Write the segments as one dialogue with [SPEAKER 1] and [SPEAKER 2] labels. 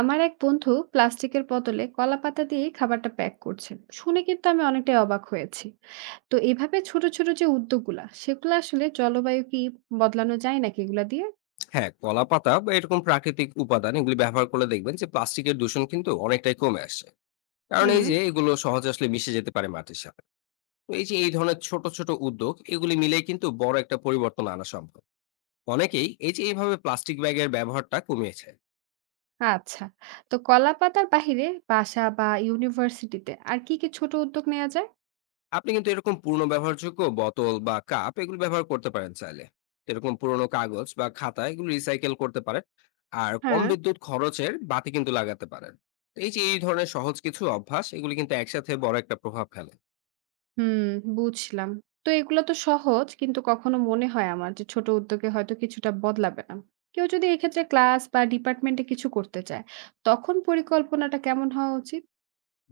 [SPEAKER 1] আমার এক বন্ধু প্লাস্টিকের বদলে কলা পাতা দিয়ে খাবারটা প্যাক করছেন শুনে কিন্তু আমি অনেকটাই অবাক হয়েছি তো এভাবে ছোট ছোট যে উদ্যোগগুলা সেগুলো আসলে জলবায়ু কি বদলানো যায় নাকি এগুলা দিয়ে
[SPEAKER 2] হ্যাঁ, কলা পাতা বা এরকম প্রাকৃতিক উপাদান এগুলি ব্যবহার করলে দেখবেন যে প্লাস্টিকের দূষণ কিন্তু অনেকটাই কমে আসে। কারণ এই
[SPEAKER 1] হুম
[SPEAKER 2] যে এগুলো সহজে আসলে মিশে যেতে পারে মাটির সাথে। তো এই যে এই ধরনের ছোট ছোট উদ্যোগ এগুলি মিলে কিন্তু বড় একটা পরিবর্তন আনা সম্ভব। অনেকেই এই যে এইভাবে প্লাস্টিক ব্যাগের ব্যবহারটা কমিয়েছে।
[SPEAKER 1] আচ্ছা তো কলা পাতার বাহিরে বাসা বা ইউনিভার্সিটিতে আর কি কি ছোট উদ্যোগ নেওয়া যায়
[SPEAKER 2] আপনি কিন্তু এরকম পুরনো ব্যবহারযোগ্য বোতল বা কাপ এগুলো ব্যবহার করতে পারেন চাইলে। তো এরকম পুরনো কাগজ বা খাতা এগুলো রিসাইকেল করতে পারেন। আর কম
[SPEAKER 1] হ্যাঁ
[SPEAKER 2] বিদ্যুৎ খরচের বাতি কিন্তু লাগাতে পারেন। তো এই যে এই ধরনের সহজ কিছু অভ্যাস এগুলি কিন্তু একসাথে বড় একটা প্রভাব ফেলে।
[SPEAKER 1] হুম বুঝলাম তো এগুলো তো সহজ কিন্তু কখনো মনে হয় আমার যে ছোট উদ্যোগে হয়তো কিছুটা বদলাবে না কেউ যদি এক্ষেত্রে ক্লাস বা ডিপার্টমেন্টে কিছু করতে চায় তখন পরিকল্পনাটা কেমন হওয়া উচিত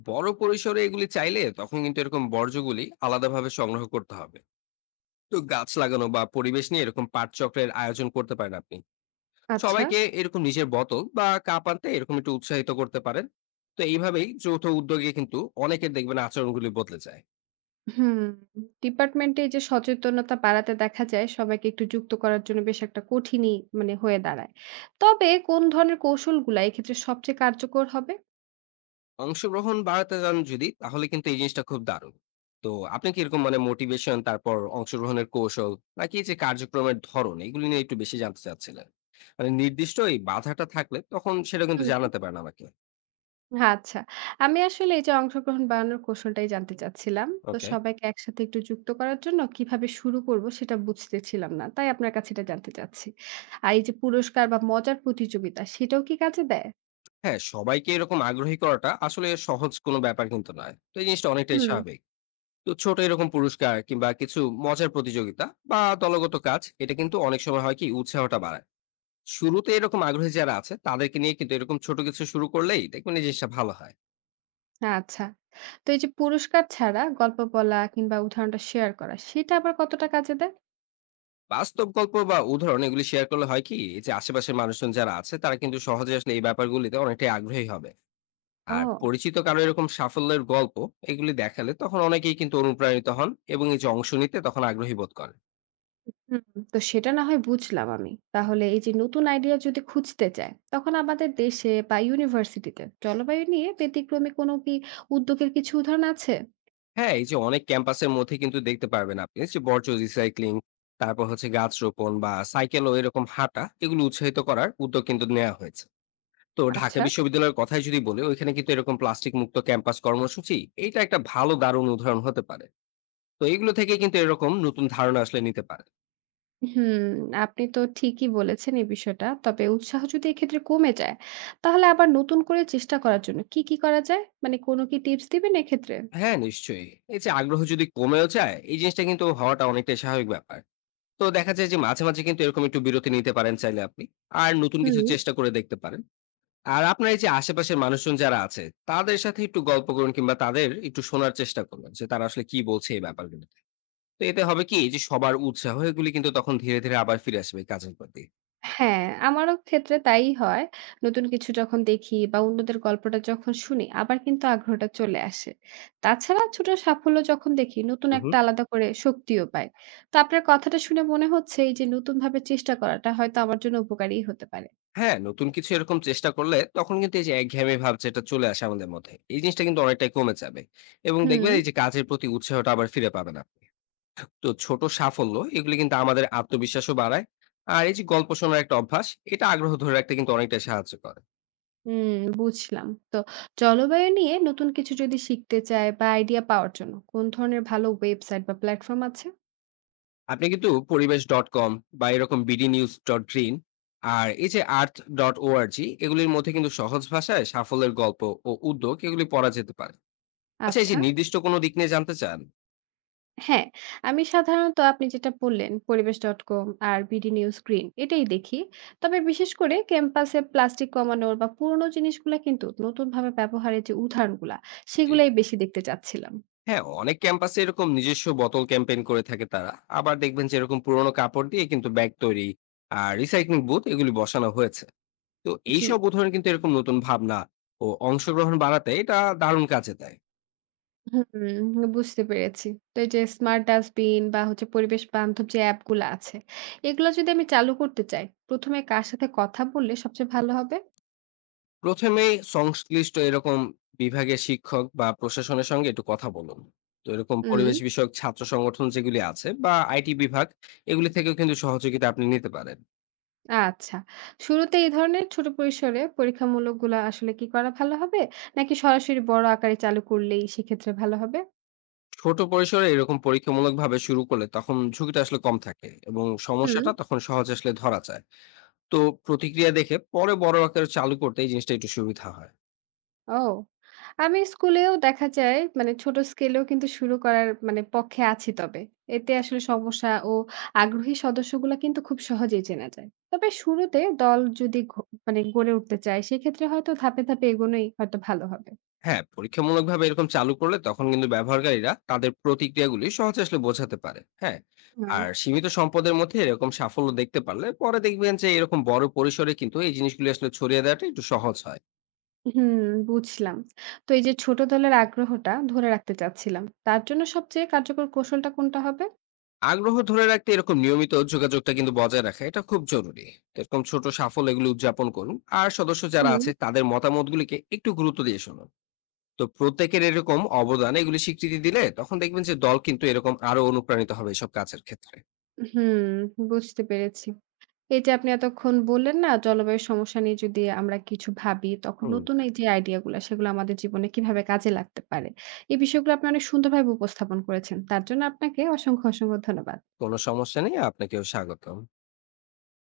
[SPEAKER 2] বড় পরিসরে এগুলি চাইলে তখন কিন্তু এরকম বর্জ্যগুলি আলাদাভাবে সংগ্রহ করতে হবে। তো গাছ লাগানো বা পরিবেশ নিয়ে এরকম পাঠচক্রের আয়োজন করতে পারেন আপনি।
[SPEAKER 1] আচ্ছা।
[SPEAKER 2] সবাইকে এরকম নিজের বোতল বা কাপ আনতে এরকম একটু উৎসাহিত করতে পারেন। তো এইভাবেই যৌথ উদ্যোগে কিন্তু অনেকের দেখবেন আচরণগুলি বদলে যায়।
[SPEAKER 1] হুম, ডিপার্টমেন্টে এই যে সচেতনতা বাড়াতে দেখা যায় সবাইকে একটু যুক্ত করার জন্য বেশ একটা কঠিনই মানে হয়ে দাঁড়ায়। তবে কোন ধরনের কৌশলগুলা এক্ষেত্রে সবচেয়ে কার্যকর হবে?
[SPEAKER 2] অংশগ্রহণ বাড়াতে যান যদি, তাহলে কিন্তু এই জিনিসটা খুব দারুণ। তো আপনি কি এরকম মানে মোটিভেশন, তারপর অংশগ্রহণের কৌশল, নাকি এই যে কার্যক্রমের ধরন এগুলি নিয়ে একটু বেশি জানতে চাচ্ছিলেন? মানে নির্দিষ্ট এই বাধাটা থাকলে তখন সেটা কিন্তু
[SPEAKER 1] হুম,
[SPEAKER 2] জানাতে পারেন আমাকে।
[SPEAKER 1] হ্যাঁ, আচ্ছা। আমি আসলে এই যে অংশগ্রহণ বাড়ানোর কৌশলটাই জানতে চাচ্ছিলাম। তো
[SPEAKER 2] ওকে।
[SPEAKER 1] সবাইকে একসাথে একটু যুক্ত করার জন্য কিভাবে শুরু করব সেটা বুঝতেছিলাম না। তাই আপনার কাছে এটা জানতে চাচ্ছি। আর এই যে পুরস্কার বা মজার প্রতিযোগিতা সেটাও কি কাজে দেয়?
[SPEAKER 2] হ্যাঁ, সবাইকে এরকম আগ্রহী করাটা আসলে সহজ কোনো ব্যাপার কিন্তু নয়, তো এই জিনিসটা অনেকটাই
[SPEAKER 1] হুম।
[SPEAKER 2] স্বাভাবিক। তো ছোট এরকম পুরস্কার কিংবা কিছু মজার প্রতিযোগিতা বা দলগত কাজ, এটা কিন্তু অনেক সময় হয় কি উৎসাহটা বাড়ায়। শুরুতে এরকম আগ্রহী যারা আছে তাদেরকে নিয়ে কিন্তু এরকম ছোট কিছু শুরু করলেই দেখবেন এই জিনিসটা ভালো হয়।
[SPEAKER 1] আচ্ছা। তো এই যে পুরস্কার ছাড়া গল্প বলা কিংবা উদাহরণটা শেয়ার করা সেটা আবার কতটা কাজে দেয়?
[SPEAKER 2] বাস্তব গল্প বা উদাহরণ এগুলি শেয়ার করলে হয় কি, এই যে আশেপাশের মানুষজন যারা আছে তারা কিন্তু সহজে আসলে এই ব্যাপারগুলিতে অনেকটাই আগ্রহী হবে। আর
[SPEAKER 1] ও!
[SPEAKER 2] পরিচিত কারো এরকম সাফল্যের গল্প এগুলি দেখালে তখন অনেকেই কিন্তু অনুপ্রাণিত হন এবং এই যে অংশ নিতে তখন আগ্রহী বোধ করেন।
[SPEAKER 1] হুম, তো সেটা না হয় বুঝলাম আমি। তাহলে এই যে নতুন আইডিয়া যদি খুঁজতে চায়, তখন আমাদের দেশে বা ইউনিভার্সিটিতে জলবায়ু নিয়ে ব্যতিক্রমী কোনো কি উদ্যোগের কিছু উদাহরণ আছে?
[SPEAKER 2] হ্যাঁ, এই যে অনেক ক্যাম্পাসের মধ্যে কিন্তু দেখতে পারবেন আপনি যে বর্জ্য রিসাইক্লিং, তারপর হচ্ছে গাছ রোপণ বা সাইকেল ও এরকম হাঁটা এগুলো উৎসাহিত করার উদ্যোগ কিন্তু নেওয়া হয়েছে। তো ঢাকা
[SPEAKER 1] আচ্ছা।
[SPEAKER 2] বিশ্ববিদ্যালয়ের কথাই যদি বলি, ওইখানে কিন্তু এরকম প্লাস্টিক মুক্ত ক্যাম্পাস কর্মসূচি, এইটা একটা ভালো দারুণ উদাহরণ হতে পারে। তো এগুলো থেকে কিন্তু এরকম নতুন ধারণা আসলে নিতে পারে।
[SPEAKER 1] হুম, আপনি তো ঠিকই বলেছেন এই বিষয়টা। তবে উৎসাহ যদি এক্ষেত্রে কমে যায়, তাহলে আবার নতুন করে চেষ্টা করার জন্য কি, কি করা যায়? মানে কোনো কি টিপস দিবেন এক্ষেত্রে?
[SPEAKER 2] হ্যাঁ, নিশ্চয়ই। এই যে আগ্রহ যদি কমেও যায়, এই জিনিসটা কিন্তু হওয়াটা অনেকটাই স্বাভাবিক ব্যাপার। তো দেখা যায় যে মাঝে, মাঝে কিন্তু এরকম একটু বিরতি নিতে পারেন চাইলে আপনি। আর নতুন কিছু
[SPEAKER 1] হুম।
[SPEAKER 2] চেষ্টা করে দেখতে পারেন। আর আপনার এই যে আশেপাশের মানুষজন যারা আছে, তাদের সাথে একটু গল্প করুন কিংবা তাদের একটু শোনার চেষ্টা করুন যে তারা আসলে কি বলছে এই ব্যাপারগুলোতে। তো এতে হবে কি যে সবার উৎসাহ এগুলি কিন্তু তখন ধীরে, ধীরে আবার ফিরে আসবে এই কাজের প্রতি।
[SPEAKER 1] হ্যাঁ, আমারও ক্ষেত্রে তাই হয়। নতুন কিছু যখন দেখি বা অন্যদের গল্পটা যখন শুনি আবার কিন্তু আগ্রহটা চলে আসে। তাছাড়া ছোট সাফল্য যখন দেখি নতুন
[SPEAKER 2] হু, হু।
[SPEAKER 1] একটা আলাদা করে শক্তিও পাই। তো আপনার কথাটা শুনে মনে হচ্ছে এই যে নতুনভাবে চেষ্টা করাটা হয়তো আমার জন্য উপকারী হতে পারে।
[SPEAKER 2] হ্যাঁ, নতুন কিছু এরকম চেষ্টা করলে তখন কিন্তু এই যে একঘেয়েমি ভাব যেটা চলে আসে আমাদের মধ্যে, এই জিনিসটা কিন্তু অনেকটাই কমে যাবে। এবং দেখবেন
[SPEAKER 1] হুম,
[SPEAKER 2] এই যে কাজের প্রতি উৎসাহটা আবার ফিরে পাবেন আপনি। তো ছোট সাফল্য এগুলি কিন্তু আমাদের আত্মবিশ্বাসও বাড়ায়। আর এই যে গল্প শোনার একটা অভ্যাস, এটা আগ্রহ ধরে রাখতে কিন্তু অনেকটাই সাহায্য করে।
[SPEAKER 1] হুম বুঝলাম। তো জলবায়ু নিয়ে নতুন কিছু যদি শিখতে চাই বা আইডিয়া পাওয়ার জন্য কোন ধরনের ভালো ওয়েবসাইট বা প্ল্যাটফর্ম আছে?
[SPEAKER 2] আপনি কিন্তু পরিবেশ.com বা এরকম bdnews.green, আর এই যে earth.org, এগুলির মধ্যে কিন্তু সহজ ভাষায় সাফল্যের গল্প ও উদ্যোগ এগুলি পড়া যেতে পারে। আচ্ছা, এই যে
[SPEAKER 1] আচ্ছা।
[SPEAKER 2] নির্দিষ্ট কোনো দিক নিয়ে জানতে চান?
[SPEAKER 1] হ্যাঁ, আমি সাধারণত আপনি যেটা বললেন Paribesh.com আর বিডি নিউজ গ্রিন এটাই দেখি। তবে বিশেষ করে ক্যাম্পাসে প্লাস্টিক কমানোর বা পুরোনো জিনিসগুলা কিন্তু নতুনভাবে ব্যবহারের যে উদাহরণগুলা
[SPEAKER 2] জি।
[SPEAKER 1] সেগুলাই বেশি দেখতে চাচ্ছিলাম।
[SPEAKER 2] হ্যাঁ, অনেক ক্যাম্পাসে এরকম নিজস্ব বোতল ক্যাম্পেইন করে থাকে তারা। আবার দেখবেন যে এরকম পুরোনো কাপড় দিয়ে কিন্তু ব্যাগ তৈরি আর রিসাইক্লিং বুথ এগুলি বসানো হয়েছে। তো
[SPEAKER 1] জি।
[SPEAKER 2] এইসব উদাহরণ কিন্তু এরকম নতুন ভাবনা ও অংশগ্রহণ বাড়াতে এটা দারুণ কাজে দেয়।
[SPEAKER 1] হুম, বুঝতে পেরেছি। তো এই যে স্মার্ট ডাস্টবিন বা হচ্ছে পরিবেশ বান্ধব যে অ্যাপগুলা আছে, এগুলা যদি আমি চালু করতে চাই, ১ম এ কার সাথে কথা বললে সবচেয়ে ভালো হবে?
[SPEAKER 2] প্রথমেই সংশ্লিষ্ট এরকম বিভাগের শিক্ষক বা প্রশাসনের সঙ্গে একটু কথা বলুন। তো এরকম
[SPEAKER 1] হুম।
[SPEAKER 2] পরিবেশ বিষয়ক ছাত্র সংগঠন যেগুলি আছে বা আইটি বিভাগ, এগুলি থেকেও কিন্তু সহযোগিতা আপনি নিতে পারেন।
[SPEAKER 1] আচ্ছা। শুরুতে এই ধরনের ছোট পরিসরে পরীক্ষামূলকগুলা আসলে কি করা ভালো হবে? নাকি সরাসরি বড় আকারে চালু করলেই সেক্ষেত্রে ভালো হবে?
[SPEAKER 2] ছোট পরিসরে এরকম পরীক্ষামূলকভাবে শুরু করলে তখন ঝুঁকিটা আসলে কম থাকে এবং
[SPEAKER 1] হুম।
[SPEAKER 2] সমস্যাটা তখন সহজ আসলে ধরা যায়। তো প্রতিক্রিয়া দেখে পরে বড় আকারে চালু করতে এই জিনিসটা একটু সুবিধা হয়।
[SPEAKER 1] ও! আমি স্কুলেও দেখা যায় মানে ছোট স্কেলেও কিন্তু শুরু করার মানে পক্ষে আছি তবে। এতে আসলে সমস্যা ও আগ্রহী সদস্যগুলা কিন্তু খুব সহজেই চেনা যায়। তবে শুরুতে দল যদি মানে গড়ে উঠতে চায় সেক্ষেত্রে হয়তো ধাপে, ধাপে এগোনোই হয়তো ভালো হবে।
[SPEAKER 2] হ্যাঁ, পরীক্ষামূলকভাবে এরকম চালু করলে তখন কিন্তু ব্যবহারকারীরা তাদের প্রতিক্রিয়াগুলি সহজে আসলে বোঝাতে পারে। হ্যাঁ?
[SPEAKER 1] হ্যাঁ।
[SPEAKER 2] আর সীমিত সম্পদের মধ্যে এরকম সাফল্য দেখতে পারলে পরে দেখবেন যে এরকম বড় পরিসরে কিন্তু এই জিনিসগুলি আসলে ছড়িয়ে দেওয়াটা একটু সহজ হয়।
[SPEAKER 1] হুম, বুঝলাম। তো এই যে ছোট দলের আগ্রহটা ধরে রাখতে চাচ্ছিলাম। তার জন্য সবচেয়ে কার্যকর কৌশলটা কোনটা হবে?
[SPEAKER 2] আগ্রহ ধরে রাখতে এরকম নিয়মিত যোগাযোগটা কিন্তু বজায় রাখা, এটা খুব জরুরি। তো এরকম ছোট সাফল্য এগুলো উদযাপন করুন। আর সদস্য যারা
[SPEAKER 1] হুম।
[SPEAKER 2] আছে তাদের মতামতগুলিকে একটু গুরুত্ব দিয়ে শুনুন। তো প্রত্যেকের এরকম অবদান এগুলি স্বীকৃতি দিলে তখন দেখবেন যে দল কিন্তু এরকম আরো অনুপ্রাণিত হবে এসব কাজের ক্ষেত্রে।
[SPEAKER 1] হুম, বুঝতে পেরেছি। এই যে আপনি এতক্ষণ বললেন না, জলবায়ু সমস্যা নিয়ে যদি আমরা কিছু ভাবি, তখন নতুন
[SPEAKER 2] হুম।
[SPEAKER 1] এই যে আইডিয়া গুলা, সেগুলো আমাদের জীবনে কিভাবে কাজে লাগতে পারে। এই বিষয়গুলো আপনি অনেক সুন্দরভাবে উপস্থাপন করেছেন। তার জন্য আপনাকে অসংখ্য, অসংখ্য ধন্যবাদ।
[SPEAKER 2] কোনো সমস্যা নেই। আপনাকেও স্বাগতম।